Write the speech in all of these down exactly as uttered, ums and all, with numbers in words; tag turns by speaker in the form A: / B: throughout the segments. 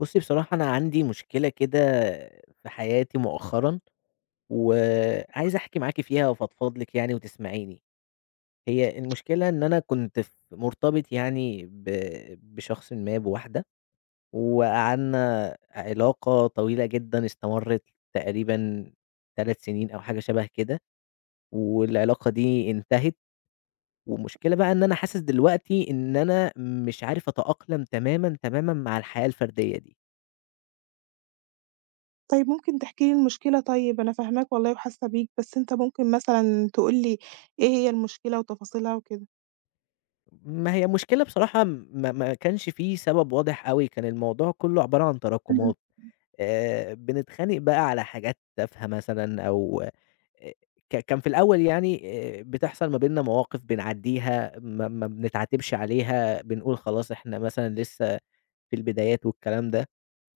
A: بُصّي، بصراحة أنا عندي مشكلة كده في حياتي مؤخرًا، وعايز أحكي معاكِ فيها وأفضفض لِك يعني وتسمعيني. هي المشكلة إن أنا كنت ف مرتبط يعني ب بشخصٍ ما، بواحدة، وقعدنا علاقة طويلة جدًا استمرت تقريبًا 3 سنين أو حاجة شبه كده، والعلاقة دي انتهت. والمشكلة بقى إن أنا حاسس دلوقتي إن أنا مش عارف أتأقلم تمامًا، تمامًا مع الحياة الفردية دي.
B: طيب ممكن تحكي لي المشكلة طيب، أنا فاهماك والله وحاسة بيك، بس أنت ممكن مثلًا تقول لي إيه هي المشكلة وتفاصيلها وكده؟
A: ما هي مشكلة بصراحة ما ما كانش في سبب واضح أوي، كان الموضوع كلّه عبارة عن تراكمات، آآ بنتخانق بقى على حاجات تافهة مثلًا أو آآ ك كان في الأول يعني آآ بتحصل ما بيننا مواقف بنعدّيها، ما ما بنتعاتبش عليها، بنقول خلاص إحنا مثلًا لسه في البدايات والكلام ده،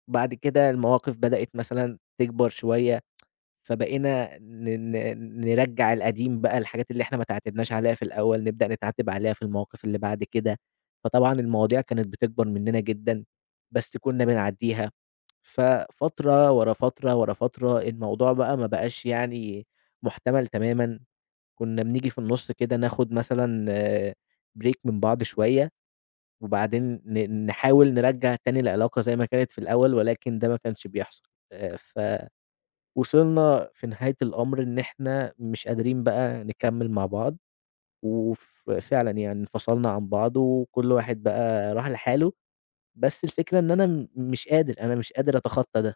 A: بعد كده المواقف بدأت مثلًا تكبر شوية فبقينا ن ن نرجّع القديم بقى، الحاجات اللي إحنا ما تعاتبناش عليها في الأول، نبدأ نتعاتب عليها في المواقف اللي بعد كده، فطبعًا المواضيع كانت بتكبر مننا جدًا، بس كنا بنعدّيها. ففترة ورا فترة، ورا فترة، الموضوع بقى ما بقاش يعني مُحتمل تمامًا، كنا بنيجي في النُص كده ناخد مثلًا break من بعض شوية، وبعدين ن نحاول نرجّع تاني العلاقة زي ما كانت في الأول، ولكن ده ما كانش بيحصل. آآ ف وصلنا في نهاية الأمر إن إحنا مش قادرين بقى نكمّل مع بعض، وف فعلًا يعني انفصلنا عن بعض وكل واحد بقى راح لحاله، بس الفكرة إن أنا م مش قادر، أنا مش قادر أتخطى ده.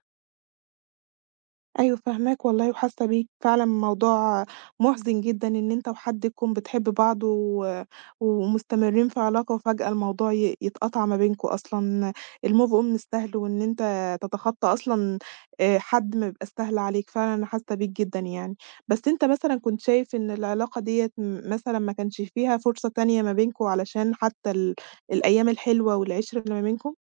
B: أيوه فاهماك والله وحاسة بيك، فعلًا موضوع مُحزِن جدًا إن أنت وحد تكون بتحب بعض و ومستمرين في علاقة، وفجأة الموضوع ي يتقطع ما بينكم أصلًا. الmove on مش سهل، وإن أنت تتخطى أصلًا آآ حد ما بيبقاش سهل عليك، فعلًا أنا حاسة بيك جدًا يعني. بس أنت مثلًا كنت شايف إن العلاقة ديّة م مثلًا ما كانش فيها فرصة تانية ما بينكم علشان حتى ال الأيام الحلوة والعِشرة اللي ما بينكم؟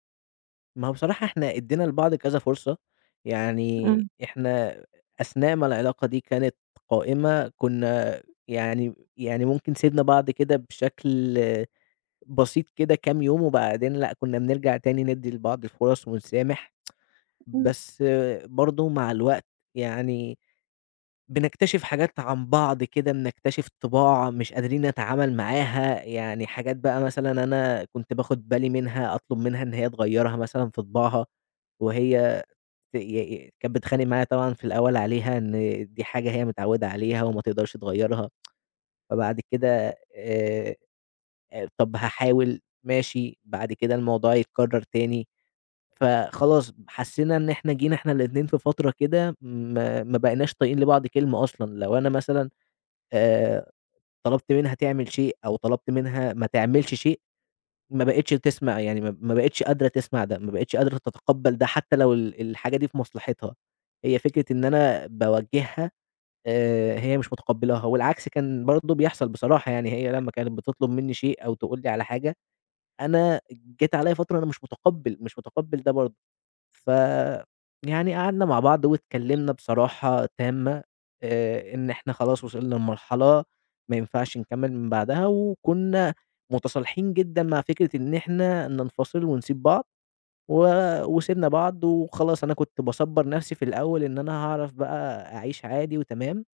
A: ما هو بصراحة إحنا ادّينا لبعض كذا فرصة، يعني
B: إمم،
A: إحنا أثناء ما العلاقة دي كانت قائمة كنا يعني يعني ممكن سِبنا بعض كده بشكل بسيط كده كام يوم، وبعدين لأ، كنا بنرجع تاني ندّي لبعض الفُرَص ونسامح.
B: إمم،
A: بس برضه مع الوقت يعني بنكتشف حاجات عن بعض كده، بنكتشف طباع مش قادرين نتعامل معاها، يعني حاجات بقى مثلًا أنا كنت باخد بالي منها، أطلب منها إن هي تغيّرها مثلًا في طباعها، وهي ت ي ي- كانت بتتخانق معايا طبعًا في الأول عليها إن دي حاجة هي متعودة عليها وما تقدرش تغيّرها، فبعد كده آآ، طب هاحاول ماشي، بعد كده الموضوع يتكرر تاني. فخلاص حسينا إن إحنا جينا إحنا الاتنين في فترة كده ما ما بقيناش طايقين لبعض كلمة أصلًا، لو أنا مثلًا آآ طلبت منها تعمل شيء أو طلبت منها ما تعملش شيء، ما بقتش تسمع يعني ما ما بقتش قادرة تسمع ده، ما بقتش قادرة تتقبّل ده حتى لو ال الحاجة دي في مصلحتها، هي فكرة إن أنا باوجّهها آآ هي مش متقبّلاها، والعكس كان برضه بيحصل بصراحة يعني هي لمّا كانت بتطلب منّي شيء أو تقول لي على حاجة، أنا جات عليّا فترة أنا مش متقبّل، مش متقبّل ده برضه. ف يعني قعدنا مع بعض واتكلّمنا بصراحة تامة، آآ إن إحنا خلاص وصلنا لمرحلة ما ينفعش نكمّل من بعدها، وكُنّا متصالحين جدًا مع فكرة إن إحنا ننفصل ونسيب بعض، و وسِبنا بعض وخلاص أنا كنت باصبّر نَفْسي في الأول إن أنا هاعرف بقى أعيش عادي وتمام،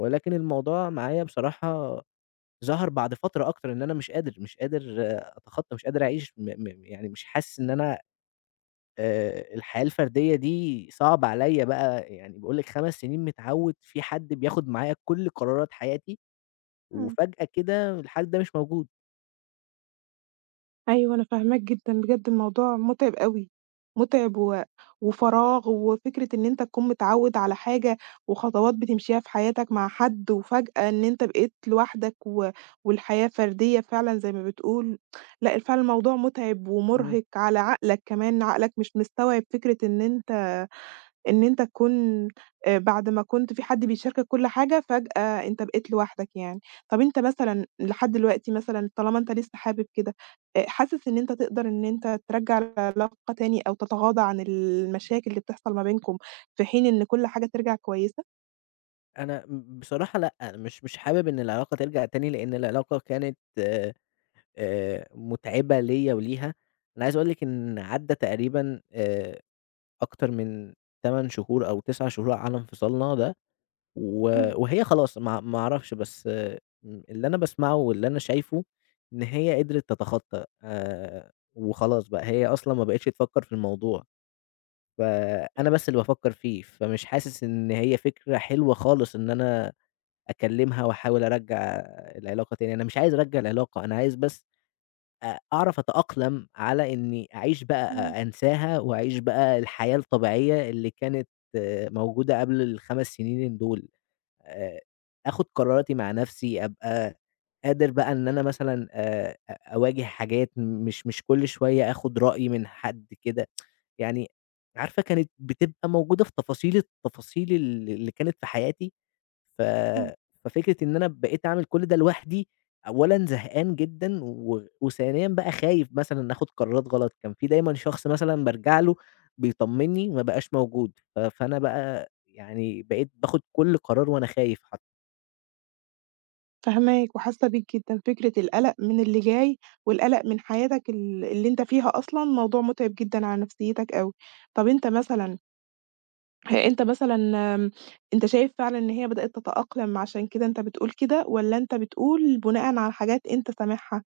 A: ولكن الموضوع معايا بصراحة ظَهَر بعد فترة أكتر إن أنا مش قادر، مش قادر آه، أتخطّى، مش قادر أعيش م م يعني مش حاسس إن أنا آآ الحياة الفردية دي صعب عليّا بقى، يعني باقول لِك 5 سنين متعوّد في حد بياخد معايا كل قرارات حياتي،
B: إمم.
A: وفجأة كده الحد ده مش موجود.
B: أيوه أنا فاهماك جدًا، بجد الموضوع مُتعب أوي، مُتعب و وفراغ، وفكرة إن أنت تكون متعوّد على حاجة وخطوات بتمشيها في حياتك مع حد، وفجأة إن أنت بقيت لوحدك و والحياة فردية فعلًا زي ما بتقول. لأ فعلًا الموضوع مُتعب
A: إمم.
B: ومُرهِق على عقلك كمان، عقلك مش مستوعب فكرة إن أنت إن أنت تكون آآ بعد ما كنت في حد بيشاركك كل حاجة، فجأة أنت بقيت لوحدك يعني. طَب أنت مثلًا لحد دلوقتي مثلًا طالما أنت لسه حابب كده، آآ حاسس إن أنت تقدر إن أنت ترجّع العلاقة تاني أو تتغاضى عن المشاكل اللي بتحصل ما بينكم، في حين إن كل حاجة ترجع كويسة؟
A: أنا م بصراحة لأ، أنا مش مش حابب إن العلاقة ترجع تاني، لإن العلاقة كانت آآ مُتعبة ليّا وليها. أنا عايز أقول لِك إن عدّى تقريبًا آآ أكتر من 8 شهور أو 9 شهور على انفصالنا ده. و
B: إمم،
A: وهي خلاص ما ما أعرفش بس آه، م اللي أنا باسمعه واللي أنا شايفه إن هي قدرت تتخطى آآ، وخلاص بقى هي أصلًا ما بقتش تفكّر في الموضوع، فأنا بس اللي بافكّر فيه، فمش حاسس إن هي فكرة حلوة خالص إن أنا أكلّمها وأحاول أرجّع العلاقة تاني، أنا مش عايز أرجّع العلاقة، أنا عايز بس أ أعرف أتأقلم على إني أعيش
B: إمم،
A: بقى أ أنساها وأعيش بقى الحياة الطبيعية اللي كانت آه، موجودة قبل الخمس سنين دول. آآ آخُد قراراتي مع نَفْسي، أبقى قادر بقى إن أنا مثلًا آآ أ أواجه حاجات مش مش كل شوية آخُد رأي من حد كده، يعني عارفة كانت بتبقى موجودة في تفاصيل التفاصيل ال اللي كانت في حياتي، ف
B: إمم.
A: ففكرة إن أنا بقيت أعمل كل ده لوحدي، أولًا زهقان جدًا و وثانيًا بقى خايف مثلًا آخُد قرارات غلط، كان في دايمًا شخص مثلًا بارجع له بيطمّني ما بقاش موجود، ف فأنا بقى يعني بقيت باخُد كل قرار وأنا خايف حرفيًا.
B: فاهماك وحاسة بيك جدًا، فكرة القلق من اللي جاي والقلق من حياتك ال اللي أنت فيها أصلًا موضوع مُتعب جدًا على نفسيتك أوي. طَب أنت مثلًا هي أنت مثلًا آمم، أنت شايف فعلًا إن هي بدأت تتأقلم عشان كده أنت بتقول كده، والّا أنت بتقول بناءً على حاجات أنت سامعها؟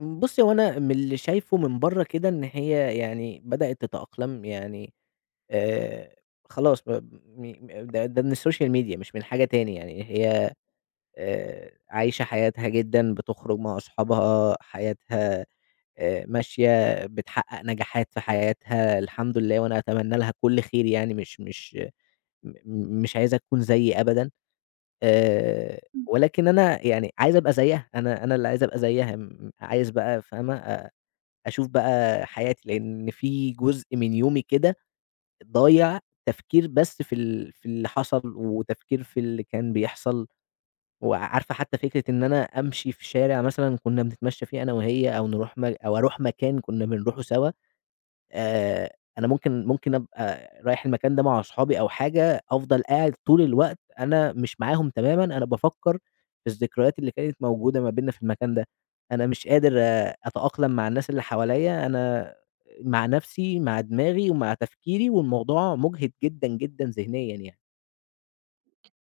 A: بُصّي، هو أنا من اللي شايفه من برّه كده إن هي يعني بدأت تتأقلم، يعني آآ خلاص ب م م- ده ده من السوشيال ميديا مش من حاجة تاني يعني هي آآ عايشة حياتها جدًا، بتخرج مع أصحابها، حياتها آآ ماشية، بتحقق نجاحات في حياتها الحمد لله، وأنا أتمنى لها كل خير يعني مش مش م م- مش عايزها تكون زيي أبدًا، آآ ولكن أنا يعني عايز أبقى زيها، أنا أنا اللي عايز أبقى زيها، م عايز بقى فاهمة؟ أ أشوف بقى حياتي، لإن في جزء من يومي كده ضايع تفكير بس في ال في اللي حصل، وتفكير في اللي كان بيحصل، وعارفة حتى فكرة إن أنا أمشي في شارع مثلًا كنا بنتمشى فيه أنا وهي، أو نروح م أو أروح مكان كنا بنروحه سوا. آآ أنا ممكن ممكن أبقى رايح المكان ده مع أصحابي أو حاجة، أفضل قاعد طول الوقت أنا مش معاهم تمامًا، أنا بافكّر في الذكريات اللي كانت موجودة ما بيننا في المكان ده، أنا مش قادر آه، أتأقلم مع الناس اللي حواليّا، أنا مع نفسي، مع دماغي ومع تفكيري، والموضوع مُجهِد جدًا، جدًا ذهنيًا يعني.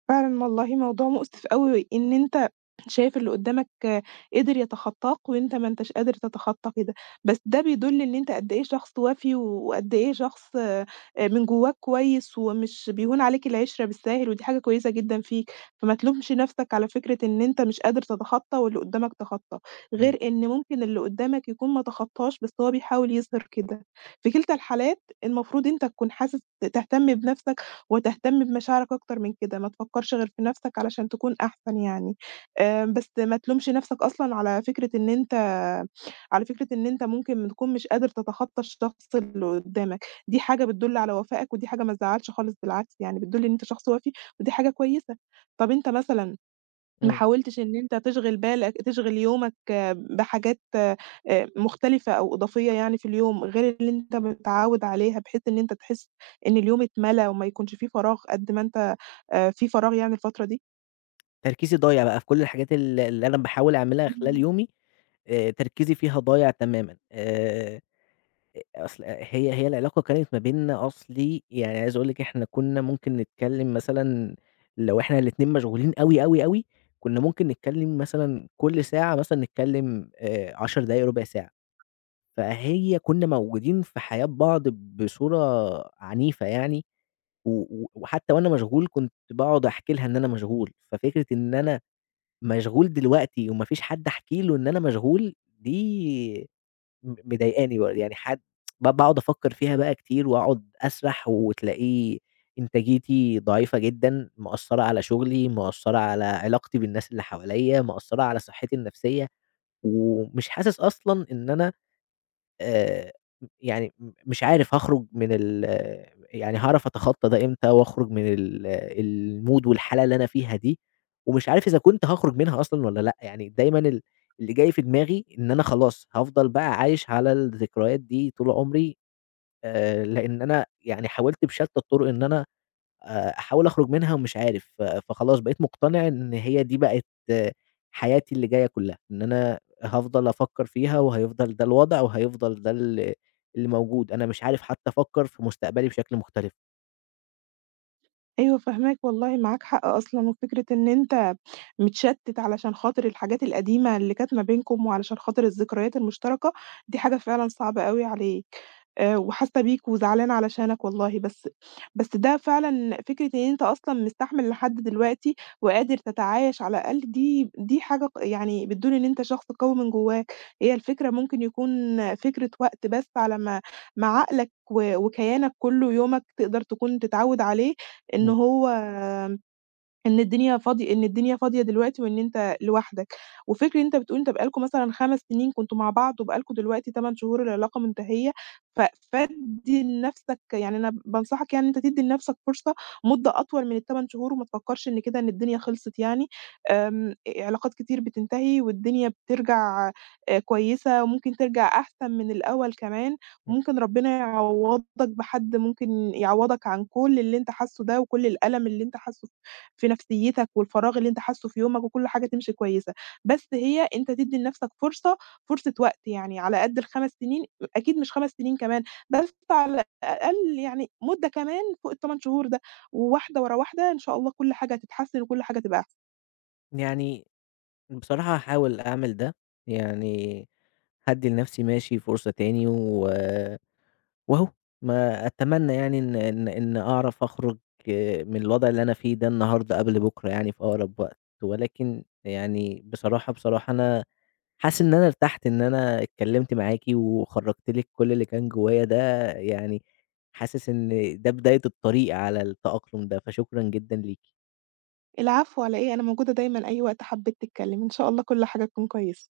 B: فعلًا والله موضوع مؤسف أوي، إن أنت شايف اللي قدّامك قدر يتخطاك وأنت ما أنتش قادر تتخطى كده، بس ده بيدل إن أنت قد إيه شخص وَفي، وقد إيه شخص آآ من جواك كويس ومش بيهون عليك العِشرة بالساهل، ودي حاجة كويسة جدًا فيك، فما تلومش نَفْسك على فكرة إن أنت مش قادر تتخطى واللي قدّامك تخطى،
A: إمم،
B: غير إن ممكن اللي قدّامك يكون ما تخطاش بس هو بيحاول يظهر كده. في كلتا الحالات المفروض أنت تكون حاسس، تهتم بنَفْسك وتهتم بمشاعرك أكتر من كده، ما تفكّرش غير في نَفْسك علشان تكون أحسن يعني. آآ بس ما تلومش نَفْسك أصلًا على فكرة إن أنت على فكرة إن أنت ممكن تكون مش قادر تتخطّى الشخص اللي قُدّامك، دي حاجة بتدُل على وفائك، ودي حاجة ما تزعّلش خالص بالعكس يعني، بتدُل إن أنت شخص وَفي ودي حاجة كويسة. طَب أنت مثلًا ما
A: إمم.
B: حاولتش إن أنت تشغِل بالك تشغِل يومك بحاجات آآ مختلفة أو إضافية يعني في اليوم، غير اللي أنت متعوِّد عليها، بحيث إن أنت تحس إن اليوم اتملى وما يكونش في فراغ قد ما أنت آآ في فراغ يعني الفترة دي؟
A: تركيزي ضايع بقى في كل الحاجات ال اللي أنا باحاول أعملها خلال
B: إمم.
A: يومي، آآ تركيزي فيها ضايع تمامًا. آآ أ أصل هي هي العلاقة كانت ما بيننا أصلي يعني عايز أقول لِك إحنا كنا ممكن نتكلم مثلًا لو إحنا الاتنين مشغولين أوي، أوي، أوي، كنا ممكن نتكلم مثلًا كل ساعة مثلًا نتكلم آآ 10 دقايق، ربع ساعة، فهي كنا موجودين في حياة بعض بصورة عنيفة يعني، و و وحتى وأنا مشغول كنت باقعد أحكي لها إن أنا مشغول، ففكرة إن أنا مشغول دلوقتي وما فيش حد أحكي له إن أنا مشغول دي م مضايقاني بر يعني حد ب باقعد أفكّر فيها بقى كتير وأقعد أسرح وتلاقيه إنتاجيتي ضعيفة جدًا، مأثّرة على شغلي، مأثّرة على علاقتي بالناس اللي حواليّا، مأثّرة على صحّتي النفسية، ومش حاسس أصلًا إن أنا آآ يعني م مش عارف هاخرج من ال يعني هاعرف أتخطّى ده إمتى وأخرج من ال الmood والحالة اللي أنا فيها دي، ومش عارف إذا كنت هاخرج منها أصلًا والّا لأ، يعني دايمًا ال اللي جاي في دماغي إن أنا خلاص هافضل بقى عايش على الذكريات دي طول عمري، آآ لإن أنا يعني حاولت بشتى الطرق إن أنا آآ أحاول أخرج منها ومش عارف، ف فخلاص بقيت مقتنع إن هي دي بقت آه، حياتي اللي جاية كلها، إن أنا هافضل أفكّر فيها وهيفضل ده الوضع وهيفضل ده ال اللي موجود، أنا مش عارف حتى أفكّر في مستقبلي بشكل مختلف.
B: أيوه فاهماك والله، معاك حق أصلًا، وفكرة إن أنت متشتِّت علشان خاطر الحاجات القديمة اللي كانت ما بينكم وعلشان خاطر الذكريات المشتركة، دي حاجة فعلًا صعبة أوي عليك. آآ وحاسة بيك وزعلانة علشانك والله، بس بس ده فعلًا فكرة إن أنت أصلًا مستحمل لحد دلوقتي وقادر تتعايش على الأقل، دي دي حاجة ق يعني بتدل إن أنت شخص قوي من جواك. هي الفكرة ممكن يكون فكرة وقت بس، على ما ما عقلك و وكيانك كُلّه، يومك تقدر تكون تتعوّد عليه إن
A: إمم،
B: هو إن الدنيا فاضي إن الدنيا فاضية دلوقتي وإن أنت لوحدك، وفكرة إن أنت بتقول أنت بقى لكم مثلًا خمس سنين كنتم مع بعض وبقى لكم دلوقتي ثمانية شهور العلاقة منتهية، ف فادّي لنفْسك يعني أنا بانصحك يعني إن أنت تدّي لنفْسك فرصة، مدة أطول من ال8 شهور، وما تفكّرش إن كده إن الدنيا خلصت يعني. آمم، آآ علاقات كتير بتنتهي والدنيا بترجع آآ كويسة وممكن ترجع أحسن من الأول كمان،
A: إمم.
B: وممكن ربنا يعوّضك بحد ممكن يعوّضك عن كل اللي أنت حاسّه ده وكل الألم اللي أنت حاسّه في نفسيتك، والفراغ اللي أنت حاسّه في يومك، وكل حاجة تمشي كويسة. بس هي أنت تدّي لنفسك فرصة، فرصة وقت يعني على قد ال5 سنين، أكيد مش خمس سنين كمان، بس على الأقل يعني مدة كمان فوق ال8 شهور ده، وواحدة ورا واحدة إن شاء الله كل حاجة هتتحسّن وكل حاجة هتبقى أحسن.
A: يعني بصراحة هاحاول أعمل ده، يعني هادّي لنفسي ماشي فرصة تاني و وأهو ما أتمنى يعني إن إن إن أعرف أخرج آه، من الوضع اللي أنا فيه ده النهارده قبل بُكرة يعني في أقرب وقت، ولكن يعني بصراحة، بصراحة أنا حاسس إن أنا ارتحت إن أنا اتكلمت معاكِ وخرّجت لِك كل اللي كان جوايا ده، يعني حاسس إن ده بداية الطريق على التأقلم ده، فشكرًا جدًا ليكِ.
B: العفو على إيه، أنا موجودة دايمًا أي وقت حبّيت تتكلّم، إن شاء الله كل حاجة تكون كويسة.